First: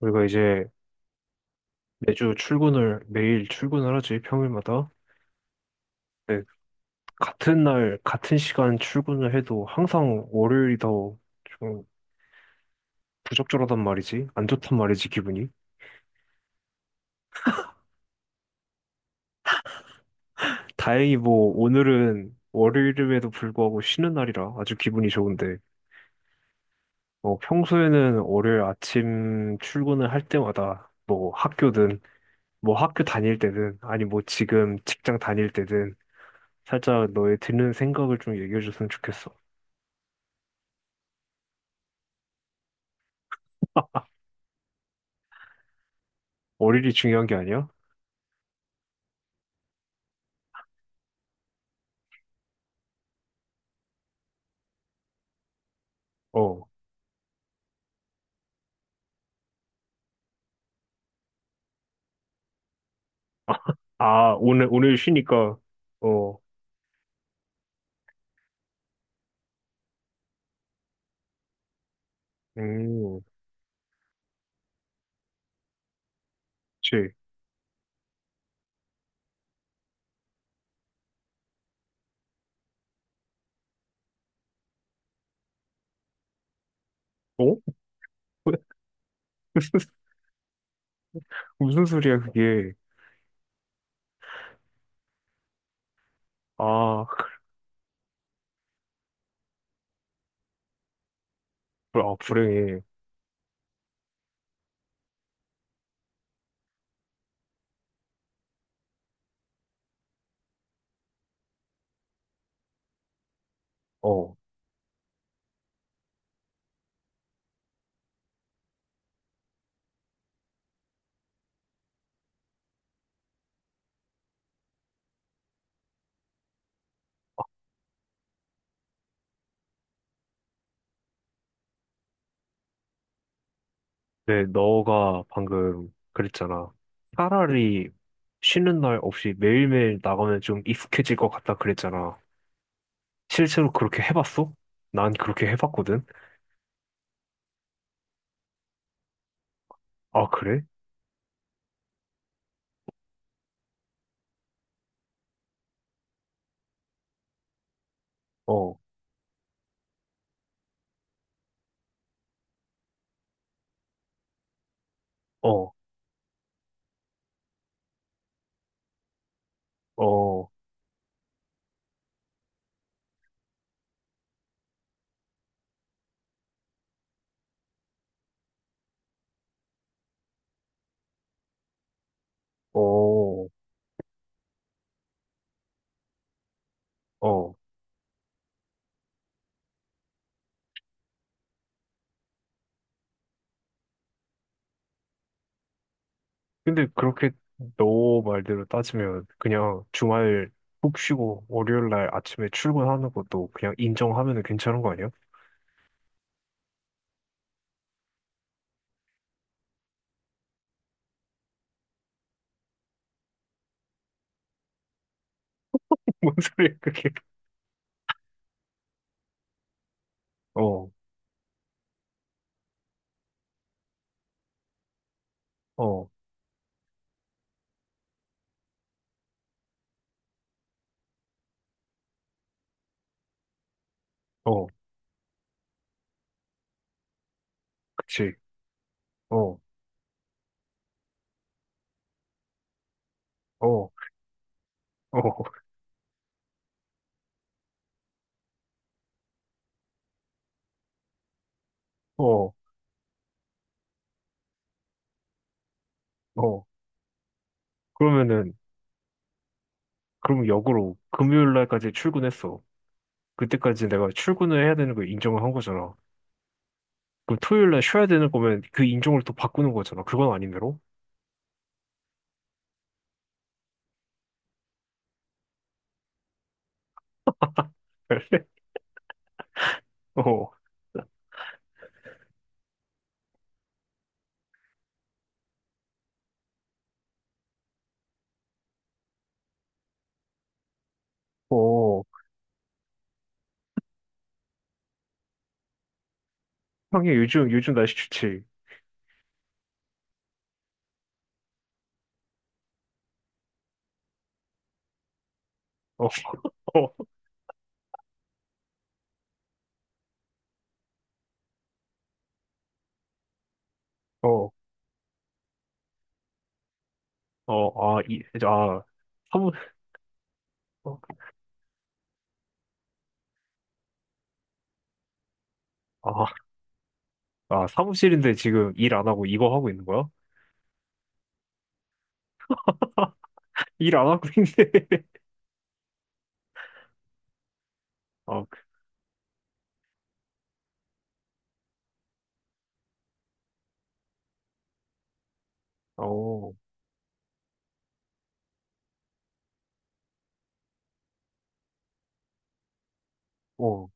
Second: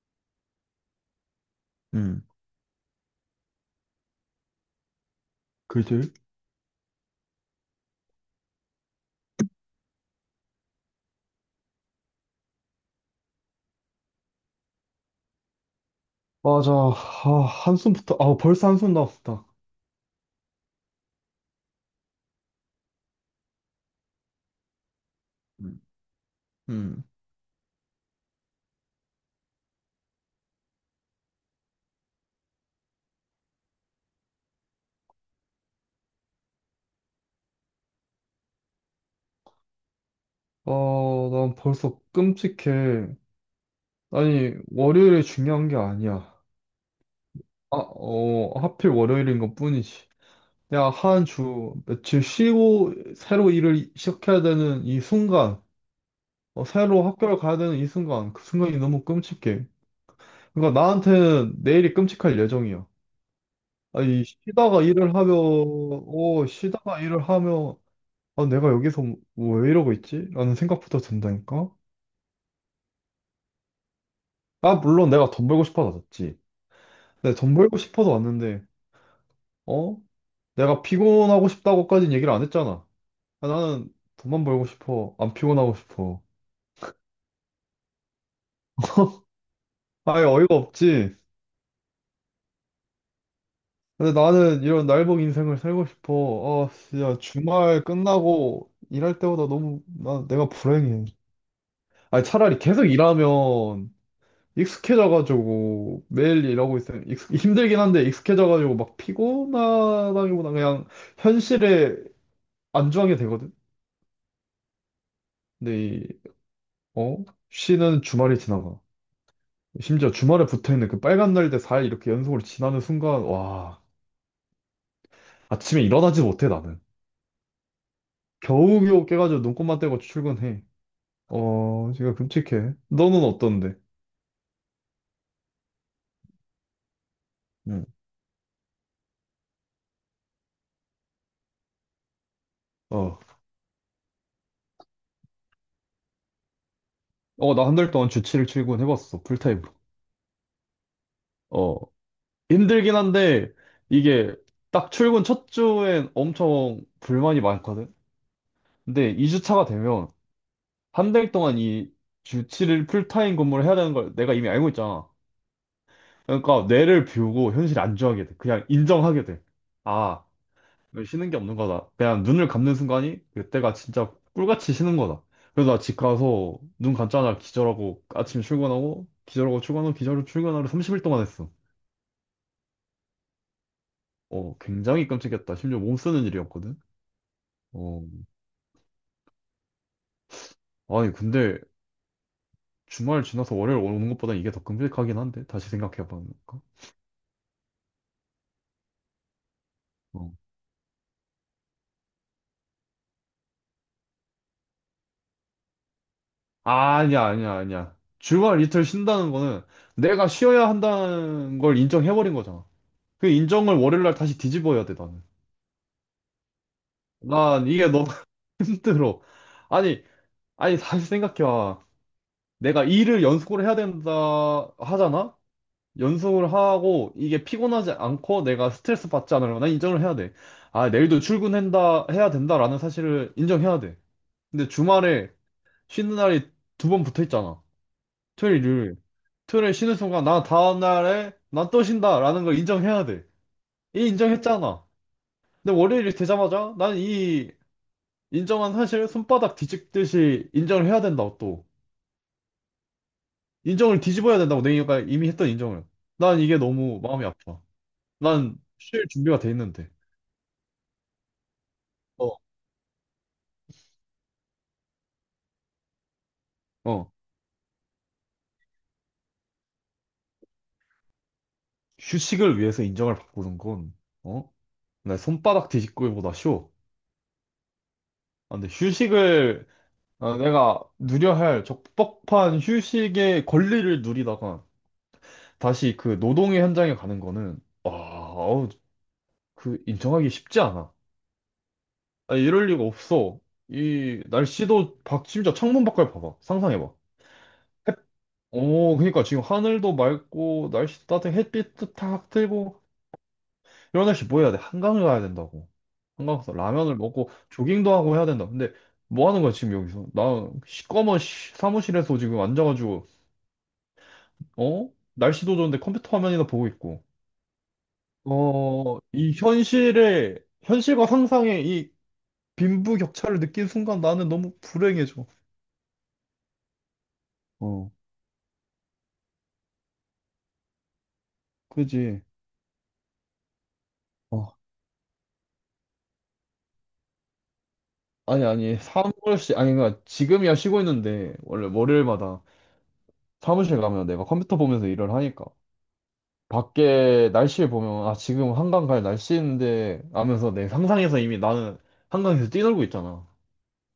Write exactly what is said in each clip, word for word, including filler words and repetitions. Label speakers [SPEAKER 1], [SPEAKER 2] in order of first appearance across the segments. [SPEAKER 1] 우리가 이제
[SPEAKER 2] 음,
[SPEAKER 1] 매주 출근을, 매일 출근을 하지, 평일마다.
[SPEAKER 2] 그지?
[SPEAKER 1] 네, 같은 날, 같은 시간 출근을 해도 항상 월요일이 더 좀 부적절하단 말이지. 안 좋단 말이지, 기분이.
[SPEAKER 2] 맞아. 아, 한숨부터, 아, 벌써 한숨 나왔다.
[SPEAKER 1] 다행히 뭐, 오늘은 월요일임에도 불구하고 쉬는 날이라 아주 기분이 좋은데,
[SPEAKER 2] 음, 음,
[SPEAKER 1] 뭐, 평소에는 월요일 아침 출근을 할 때마다 뭐, 학교든, 뭐, 학교 다닐 때든, 아니 뭐, 지금 직장 다닐 때든, 살짝 너의 드는 생각을 좀 얘기해 줬으면 좋겠어.
[SPEAKER 2] 아, 난 벌써 끔찍해. 아니, 월요일이 중요한 게 아니야.
[SPEAKER 1] 월요일이 중요한 게 아니야?
[SPEAKER 2] 아, 어, 하필 월요일인 것 뿐이지. 야, 한 주, 며칠 쉬고, 새로 일을 시작해야 되는 이 순간, 어,
[SPEAKER 1] 어.
[SPEAKER 2] 새로 학교를 가야 되는 이 순간, 그 순간이 너무 끔찍해. 그러니까 나한테는 내일이 끔찍할 예정이야. 아니,
[SPEAKER 1] 아, 오늘,
[SPEAKER 2] 쉬다가
[SPEAKER 1] 오늘
[SPEAKER 2] 일을 하며,
[SPEAKER 1] 쉬니까, 어,
[SPEAKER 2] 어, 쉬다가 일을 하며, 아, 내가 여기서 뭐, 왜 이러고 있지? 라는 생각부터 든다니까?
[SPEAKER 1] 음,
[SPEAKER 2] 아, 물론 내가 돈 벌고 싶어서 왔지.
[SPEAKER 1] 그치.
[SPEAKER 2] 내가 돈 벌고 싶어서 왔는데, 어? 내가 피곤하고 싶다고까지는 얘기를 안 했잖아. 아, 나는 돈만 벌고 싶어. 안 피곤하고 싶어.
[SPEAKER 1] 어?
[SPEAKER 2] 아예 어이가 없지.
[SPEAKER 1] 무슨, 무슨 소리야, 그게.
[SPEAKER 2] 근데 나는 이런 날복 인생을 살고 싶어. 아,
[SPEAKER 1] 아,
[SPEAKER 2] 진짜 주말 끝나고 일할 때보다 너무, 나, 내가 불행해.
[SPEAKER 1] 불- 아,
[SPEAKER 2] 아니, 차라리
[SPEAKER 1] 불행해.
[SPEAKER 2] 계속 일하면 익숙해져가지고 매일 일하고 있으면 익숙, 힘들긴 한데 익숙해져가지고 막 피곤하다기보다 그냥 현실에 안주하게 되거든.
[SPEAKER 1] 어.
[SPEAKER 2] 근데 이, 어? 쉬는 주말이 지나가. 심지어 주말에 붙어있는 그 빨간 날대 사 일 이렇게 연속으로 지나는 순간 와 아침에 일어나지 못해 나는. 겨우겨우 깨가지고 눈곱만 떼고 출근해. 어 지금 끔찍해. 너는 어떤데?
[SPEAKER 1] 네, 너가 방금 그랬잖아.
[SPEAKER 2] 응.
[SPEAKER 1] 차라리 쉬는 날 없이 매일매일 나가면 좀 익숙해질 것 같다 그랬잖아.
[SPEAKER 2] 어.
[SPEAKER 1] 실제로 그렇게 해봤어? 난 그렇게 해봤거든.
[SPEAKER 2] 어, 나 한 달 동안 주 칠 일 출근해봤어. 풀타임으로.
[SPEAKER 1] 아, 그래?
[SPEAKER 2] 어. 힘들긴 한데 이게 딱 출근 첫 주엔 엄청 불만이 많거든.
[SPEAKER 1] 어,
[SPEAKER 2] 근데 이 주 차가 되면 한 달 동안 이 주 칠 일 풀타임 근무를 해야 되는 걸 내가 이미 알고 있잖아.
[SPEAKER 1] 어,
[SPEAKER 2] 그러니까 뇌를 비우고 현실에 안주하게 돼. 그냥 인정하게 돼. 아,
[SPEAKER 1] 어,
[SPEAKER 2] 이거 쉬는 게 없는 거다. 그냥 눈을 감는 순간이 그때가 진짜 꿀같이 쉬는 거다. 그래서 나 집 가서 눈 감자마자 기절하고 아침 출근하고 기절하고 출근하고 기절하고 출근하고 삼십 일 동안 했어.
[SPEAKER 1] 어,
[SPEAKER 2] 어, 굉장히 끔찍했다. 심지어 몸 쓰는 일이었거든.
[SPEAKER 1] 어.
[SPEAKER 2] 어, 아니, 근데 주말 지나서 월요일 오는 것보다 이게 더 끔찍하긴 한데, 다시 생각해 보니까.
[SPEAKER 1] 근데 그렇게 너 말대로 따지면 그냥
[SPEAKER 2] 어.
[SPEAKER 1] 주말 푹 쉬고 월요일 날 아침에 출근하는 것도 그냥 인정하면 괜찮은 거 아니야?
[SPEAKER 2] 아니야, 아니야, 아니야. 주말 이틀 쉰다는 거는 내가 쉬어야 한다는 걸 인정해버린 거잖아. 그 인정을 월요일 날 다시 뒤집어야 돼, 나는.
[SPEAKER 1] 뭔 소리야 그게?
[SPEAKER 2] 난 이게 너무 힘들어. 아니, 아니,
[SPEAKER 1] 어,
[SPEAKER 2] 다시 생각해봐. 내가 일을 연속으로 해야 된다 하잖아?
[SPEAKER 1] 어,
[SPEAKER 2] 연속을 하고 이게 피곤하지 않고 내가 스트레스 받지 않으려면 난 인정을 해야 돼. 아, 내일도 출근한다, 해야 된다라는 사실을 인정해야 돼.
[SPEAKER 1] 어,
[SPEAKER 2] 근데 주말에 쉬는 날이 두 번 붙어 있잖아.
[SPEAKER 1] 그치.
[SPEAKER 2] 토요일, 일요일.
[SPEAKER 1] 어,
[SPEAKER 2] 토요일에 쉬는 순간 나 다음 날에 난 또 쉰다라는 걸 인정해야 돼.
[SPEAKER 1] 어,
[SPEAKER 2] 이 인정했잖아.
[SPEAKER 1] 어,
[SPEAKER 2] 근데 월요일이 되자마자 난 이 인정한 사실을 손바닥 뒤집듯이 인정을 해야 된다고 또.
[SPEAKER 1] 어,
[SPEAKER 2] 인정을 뒤집어야 된다고 내가 이미 했던 인정을. 난 이게
[SPEAKER 1] 어.
[SPEAKER 2] 너무 마음이 아파.
[SPEAKER 1] 그러면은
[SPEAKER 2] 난 쉴 준비가 돼 있는데.
[SPEAKER 1] 그럼 역으로 금요일 날까지
[SPEAKER 2] 어,
[SPEAKER 1] 출근했어. 그때까지 내가 출근을 해야 되는 걸 인정을 한 거잖아.
[SPEAKER 2] 어.
[SPEAKER 1] 그럼 토요일 날 쉬어야 되는 거면 그 인정을 또 바꾸는 거잖아. 그건 아닌데로?
[SPEAKER 2] 휴식을 위해서 인정을 바꾸는 건, 어? 나 손바닥 뒤집기보다 쉬워. 아, 근데 휴식을 아,
[SPEAKER 1] 어,
[SPEAKER 2] 내가 누려야 할 적법한 휴식의 권리를 누리다가 다시 그 노동의 현장에 가는 거는 아, 어우, 그 인정하기 쉽지 않아.
[SPEAKER 1] 어.
[SPEAKER 2] 아, 이럴 리가 없어. 이 날씨도 밖 심지어 창문 밖을 봐봐. 상상해봐.
[SPEAKER 1] 형이 요즘 요즘
[SPEAKER 2] 햇-
[SPEAKER 1] 날씨 좋지.
[SPEAKER 2] 어, 그러니까 지금 하늘도 맑고 날씨 따뜻해 햇빛도 탁 들고 이런 날씨 뭐 해야 돼? 한강을 가야 된다고.
[SPEAKER 1] 어.
[SPEAKER 2] 한강 가서 라면을 먹고 조깅도 하고 해야 된다. 근데 뭐 하는 거야 지금 여기서? 나 시꺼먼 시- 사무실에서 지금 앉아가지고
[SPEAKER 1] 어,
[SPEAKER 2] 어? 날씨도 좋은데 컴퓨터 화면이나 보고 있고.
[SPEAKER 1] 어, 아, 이, 아,
[SPEAKER 2] 어, 이
[SPEAKER 1] 사무,
[SPEAKER 2] 현실의,
[SPEAKER 1] 어,
[SPEAKER 2] 현실과 상상의 이 빈부격차를 느낀 순간 나는 너무 불행해져.
[SPEAKER 1] 아, 아,
[SPEAKER 2] 어,
[SPEAKER 1] 사무실인데 지금 일 안 하고 이거 하고 있는 거야?
[SPEAKER 2] 그지.
[SPEAKER 1] 일 안 하고
[SPEAKER 2] 어,
[SPEAKER 1] 있는데. 아,
[SPEAKER 2] 아니,
[SPEAKER 1] 그-
[SPEAKER 2] 아니, 사무실, 아니, 그러니까 지금이야 쉬고 있는데, 원래 월요일마다 사무실 가면 내가 컴퓨터 보면서 일을 하니까.
[SPEAKER 1] 어,
[SPEAKER 2] 밖에 날씨 보면, 아, 지금 한강 갈 날씨인데, 하면서 내 상상에서 이미 나는 한강에서 뛰놀고 있잖아.
[SPEAKER 1] 어,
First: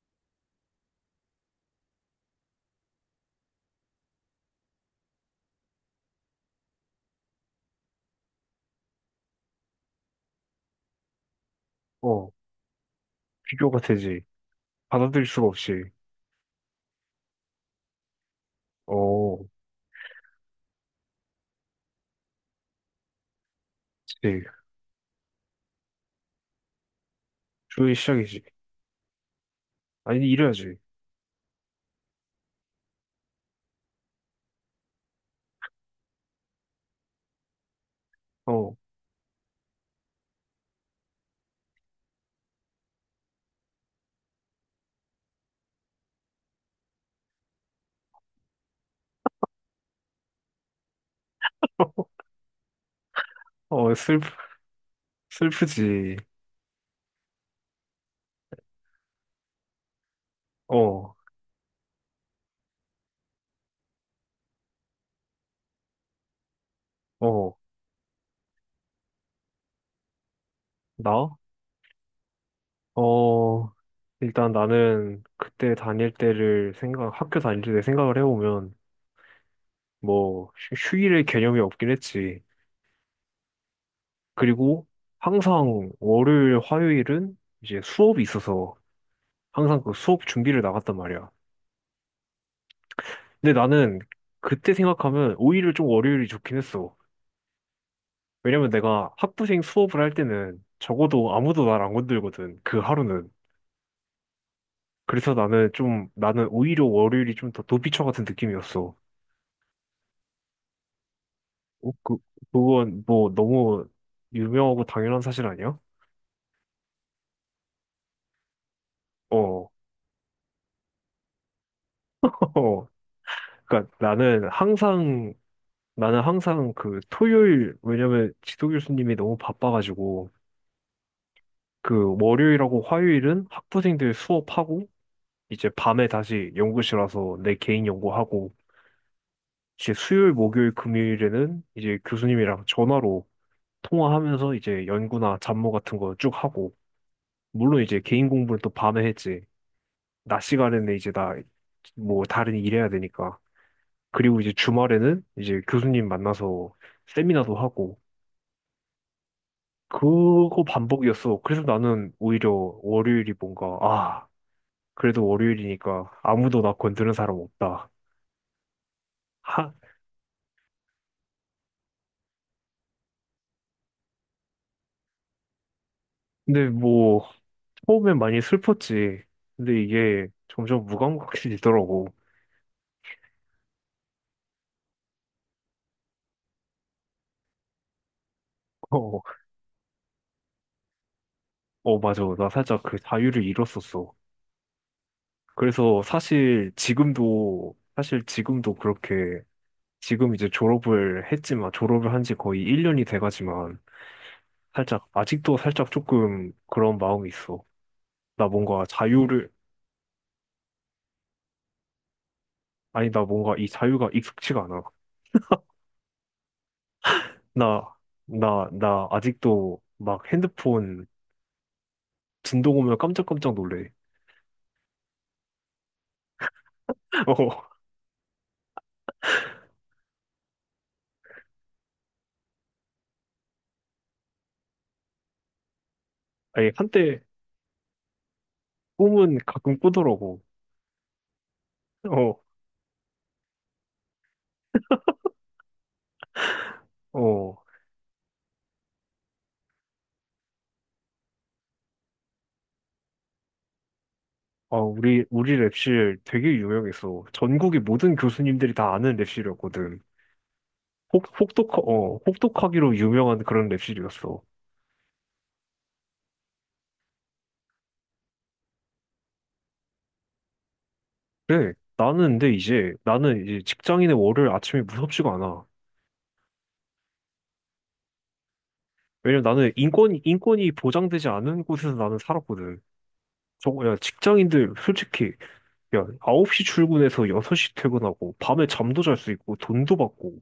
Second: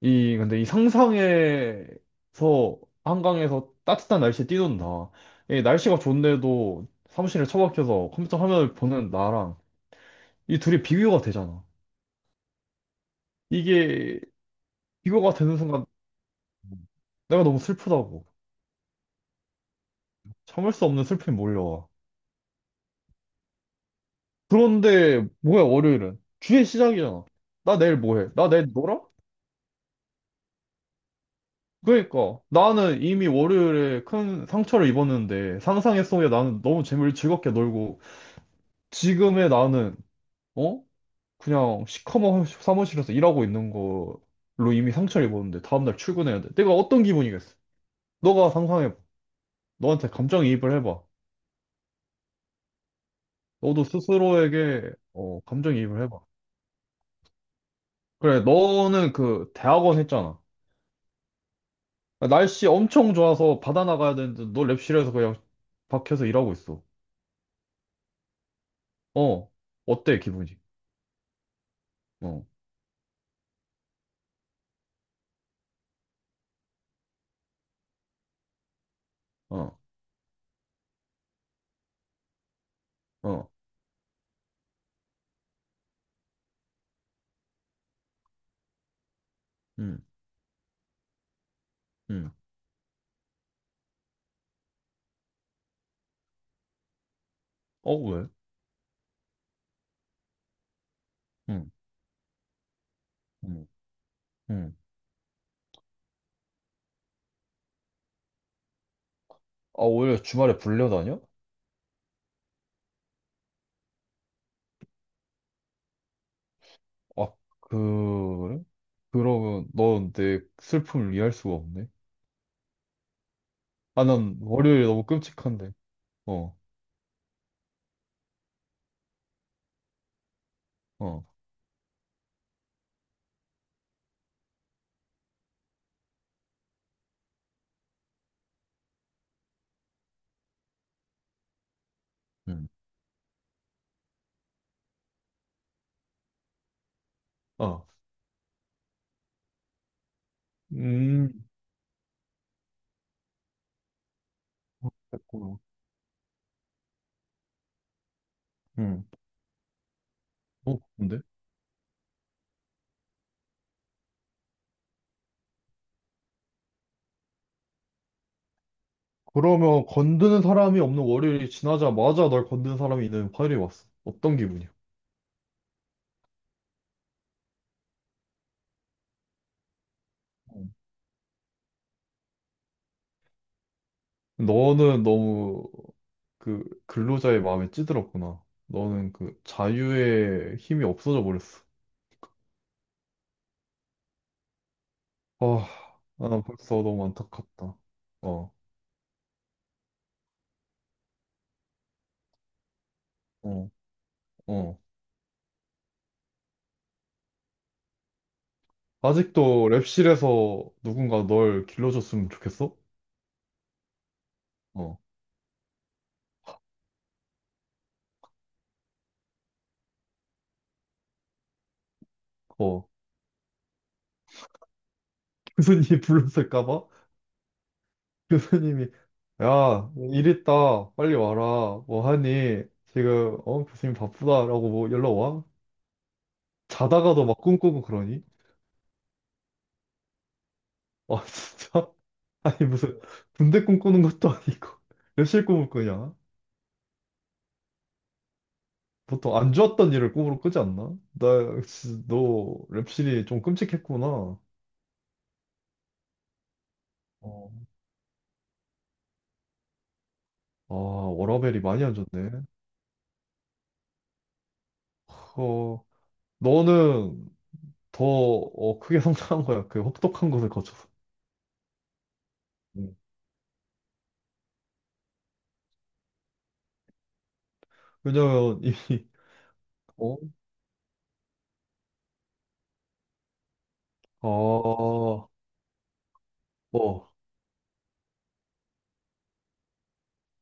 [SPEAKER 2] 이, 근데 이 상상에서, 한강에서 따뜻한 날씨에 뛰는다. 이 날씨가 좋은데도 사무실에 처박혀서 컴퓨터 화면을 보는 나랑 이 둘이 비교가 되잖아.
[SPEAKER 1] 어, 비교가 되지.
[SPEAKER 2] 이게
[SPEAKER 1] 받아들일
[SPEAKER 2] 비교가
[SPEAKER 1] 수가
[SPEAKER 2] 되는
[SPEAKER 1] 없이.
[SPEAKER 2] 순간 내가 너무 슬프다고.
[SPEAKER 1] 어,
[SPEAKER 2] 참을 수 없는 슬픔이 몰려와.
[SPEAKER 1] 그치.
[SPEAKER 2] 그런데 뭐야, 월요일은? 주의 시작이잖아. 나
[SPEAKER 1] 주의
[SPEAKER 2] 내일 뭐 해?
[SPEAKER 1] 시작이지.
[SPEAKER 2] 나 내일 놀아?
[SPEAKER 1] 아니, 이래야지.
[SPEAKER 2] 그러니까 나는 이미 월요일에 큰 상처를 입었는데 상상의 속에 나는 너무 재미를 즐겁게 놀고
[SPEAKER 1] 어,
[SPEAKER 2] 지금의 나는 어? 그냥 시커먼 사무실에서 일하고 있는 걸로 이미 상처를 입었는데 다음날 출근해야 돼. 내가 어떤 기분이겠어? 너가 상상해봐. 너한테 감정이입을 해봐. 너도
[SPEAKER 1] 어, 슬프,
[SPEAKER 2] 스스로에게 어, 감정이입을
[SPEAKER 1] 슬프지.
[SPEAKER 2] 해봐. 그래, 너는 그 대학원 했잖아.
[SPEAKER 1] 어,
[SPEAKER 2] 날씨 엄청 좋아서 바다 나가야 되는데 너 랩실에서 그냥 박혀서 일하고 있어.
[SPEAKER 1] 어,
[SPEAKER 2] 어, 어때 기분이?
[SPEAKER 1] 나?
[SPEAKER 2] 어,
[SPEAKER 1] 어, 일단 나는 그때 다닐 때를 생각, 학교 다닐 때 생각을 해보면,
[SPEAKER 2] 어,
[SPEAKER 1] 뭐, 휴- 휴일의 개념이 없긴 했지.
[SPEAKER 2] 어,
[SPEAKER 1] 그리고 항상 월요일, 화요일은 이제 수업이 있어서 항상 그
[SPEAKER 2] 음,
[SPEAKER 1] 수업 준비를 나갔단 말이야.
[SPEAKER 2] 음.
[SPEAKER 1] 근데 나는 그때 생각하면 오히려 좀 월요일이 좋긴 했어.
[SPEAKER 2] 어, 왜?
[SPEAKER 1] 왜냐면 내가 학부생 수업을 할 때는 적어도 아무도
[SPEAKER 2] 음,
[SPEAKER 1] 날 안 건들거든. 그 하루는.
[SPEAKER 2] 음, 음.
[SPEAKER 1] 그래서 나는 좀, 나는 오히려 월요일이 좀 더 도피처 같은 느낌이었어.
[SPEAKER 2] 아, 오히려 주말에 불려다녀?
[SPEAKER 1] 어, 그, 그건 뭐 너무 유명하고 당연한 사실 아니야?
[SPEAKER 2] 아, 그래? 그러면
[SPEAKER 1] 어,
[SPEAKER 2] 넌 내 슬픔을 이해할 수가 없네.
[SPEAKER 1] 그러니까
[SPEAKER 2] 아, 난
[SPEAKER 1] 나는
[SPEAKER 2] 월요일이 너무
[SPEAKER 1] 항상
[SPEAKER 2] 끔찍한데.
[SPEAKER 1] 나는
[SPEAKER 2] 어,
[SPEAKER 1] 항상 그 토요일, 왜냐면 지도 교수님이 너무 바빠가지고
[SPEAKER 2] 어,
[SPEAKER 1] 그 월요일하고 화요일은 학부생들 수업하고 이제 밤에 다시 연구실 와서 내 개인 연구하고 이제 수요일, 목요일, 금요일에는 이제 교수님이랑
[SPEAKER 2] 음,
[SPEAKER 1] 전화로 통화하면서 이제 연구나 잡무 같은 거 쭉 하고 물론
[SPEAKER 2] 어.
[SPEAKER 1] 이제 개인 공부는 또 밤에 했지. 낮 시간에는 이제 나
[SPEAKER 2] 음,
[SPEAKER 1] 뭐 다른 일 해야 되니까. 그리고 이제 주말에는
[SPEAKER 2] 됐구나.
[SPEAKER 1] 이제 교수님 만나서 세미나도 하고
[SPEAKER 2] 음.
[SPEAKER 1] 그거
[SPEAKER 2] 어, 근데?
[SPEAKER 1] 반복이었어. 그래서 나는 오히려 월요일이 뭔가, 아, 그래도 월요일이니까 아무도 나 건드는 사람 없다. 하,
[SPEAKER 2] 그러면 건드는 사람이 없는 월요일이 지나자마자 널 건드는 사람이 있는 화요일이 왔어. 어떤 기분이야?
[SPEAKER 1] 근데 뭐, 처음엔 많이 슬펐지. 근데 이게
[SPEAKER 2] 음.
[SPEAKER 1] 점점 무감각해지더라고.
[SPEAKER 2] 너는 너무 그 근로자의 마음에 찌들었구나. 너는
[SPEAKER 1] 어,
[SPEAKER 2] 그 자유의 힘이 없어져 버렸어.
[SPEAKER 1] 어, 맞아. 나 살짝 그 자유를 잃었었어.
[SPEAKER 2] 아,
[SPEAKER 1] 그래서
[SPEAKER 2] 아, 난
[SPEAKER 1] 사실
[SPEAKER 2] 벌써 너무
[SPEAKER 1] 지금도,
[SPEAKER 2] 안타깝다.
[SPEAKER 1] 사실
[SPEAKER 2] 어,
[SPEAKER 1] 지금도 그렇게, 지금 이제 졸업을 했지만, 졸업을 한지 거의 일 년이
[SPEAKER 2] 어,
[SPEAKER 1] 돼가지만,
[SPEAKER 2] 어.
[SPEAKER 1] 살짝, 아직도 살짝 조금 그런 마음이 있어. 나 뭔가 자유를,
[SPEAKER 2] 아직도 랩실에서 누군가 널 길러줬으면 좋겠어?
[SPEAKER 1] 아니, 나 뭔가 이 자유가 익숙치가 않아.
[SPEAKER 2] 어,
[SPEAKER 1] 나, 나, 나 아직도 막 핸드폰 진동
[SPEAKER 2] 어.
[SPEAKER 1] 오면 깜짝깜짝 놀래.
[SPEAKER 2] 교수님 불렀을까 봐?
[SPEAKER 1] 어,
[SPEAKER 2] 교수님이, 야, 일 있다. 빨리 와라. 뭐 하니? 지금, 어, 교수님 바쁘다라고 뭐 연락 와?
[SPEAKER 1] 아니, 한때
[SPEAKER 2] 자다가도 막 꿈꾸고 그러니?
[SPEAKER 1] 꿈은 가끔 꾸더라고.
[SPEAKER 2] 아, 진짜?
[SPEAKER 1] 어,
[SPEAKER 2] 아니, 무슨, 군대 꿈꾸는 것도 아니고, 랩실 꿈을 꾸냐?
[SPEAKER 1] 어.
[SPEAKER 2] 보통 안 좋았던 일을 꿈으로 꾸지 않나? 나, 진짜 너 랩실이 좀 끔찍했구나.
[SPEAKER 1] 아, 우리, 우리 랩실 되게 유명했어.
[SPEAKER 2] 어.
[SPEAKER 1] 전국의 모든 교수님들이 다 아는 랩실이었거든.
[SPEAKER 2] 아,
[SPEAKER 1] 혹,
[SPEAKER 2] 워라밸이
[SPEAKER 1] 혹독하,
[SPEAKER 2] 많이 안
[SPEAKER 1] 어,
[SPEAKER 2] 좋네.
[SPEAKER 1] 혹독하기로 유명한 그런 랩실이었어.
[SPEAKER 2] 너는 더 어, 크게 성장한 거야. 그 혹독한 곳을 거쳐서.
[SPEAKER 1] 그래, 나는 근데 이제,
[SPEAKER 2] 음.
[SPEAKER 1] 나는 이제 직장인의 월요일 아침이 무섭지가 않아.
[SPEAKER 2] 왜냐면 이미
[SPEAKER 1] 왜냐면 나는
[SPEAKER 2] 어?
[SPEAKER 1] 인권이, 인권이 보장되지 않은 곳에서 나는 살았거든. 정, 야,
[SPEAKER 2] 아...
[SPEAKER 1] 직장인들
[SPEAKER 2] 어,
[SPEAKER 1] 솔직히 야, 아홉 시 출근해서 여섯 시 퇴근하고 밤에 잠도 잘 수 있고 돈도 받고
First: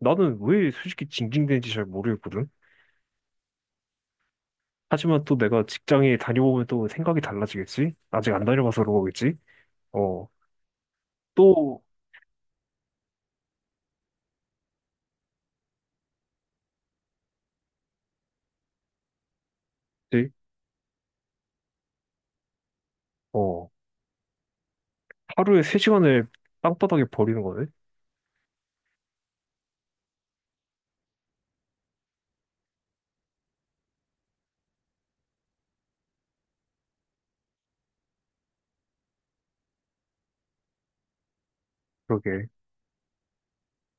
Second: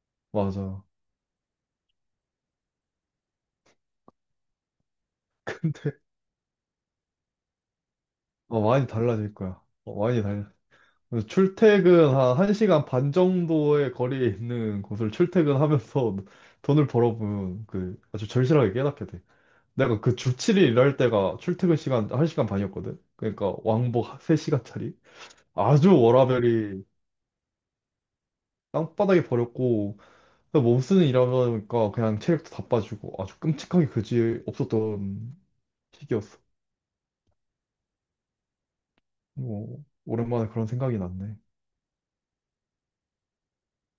[SPEAKER 1] 나는 왜
[SPEAKER 2] 맞아.
[SPEAKER 1] 솔직히 징징대는지 잘 모르겠거든. 하지만 또 내가
[SPEAKER 2] 근데
[SPEAKER 1] 직장에 다녀보면 또 생각이 달라지겠지? 아직 안
[SPEAKER 2] 어,
[SPEAKER 1] 다녀봐서
[SPEAKER 2] 많이
[SPEAKER 1] 그런
[SPEAKER 2] 달라질
[SPEAKER 1] 거겠지?
[SPEAKER 2] 거야. 어, 많이
[SPEAKER 1] 어,
[SPEAKER 2] 달라. 그래서
[SPEAKER 1] 또,
[SPEAKER 2] 출퇴근 한 1시간 반 정도의 거리에 있는 곳을 출퇴근하면서 돈을 벌어보면 그 아주 절실하게 깨닫게 돼. 내가 그
[SPEAKER 1] 이제,
[SPEAKER 2] 주 칠 일 일할 때가 출퇴근 시간 한 시간 반이었거든. 그러니까
[SPEAKER 1] 어,
[SPEAKER 2] 왕복 세 시간짜리.
[SPEAKER 1] 하루에
[SPEAKER 2] 아주
[SPEAKER 1] 세 시간을
[SPEAKER 2] 워라밸이
[SPEAKER 1] 땅바닥에 버리는 거네?
[SPEAKER 2] 땅바닥에 버렸고 그래서 몸쓰는 일하니까 그냥 체력도 다 빠지고 아주 끔찍하게 그지 없었던 시기였어. 뭐 오랜만에 그런 생각이 났네.
[SPEAKER 1] 그러게.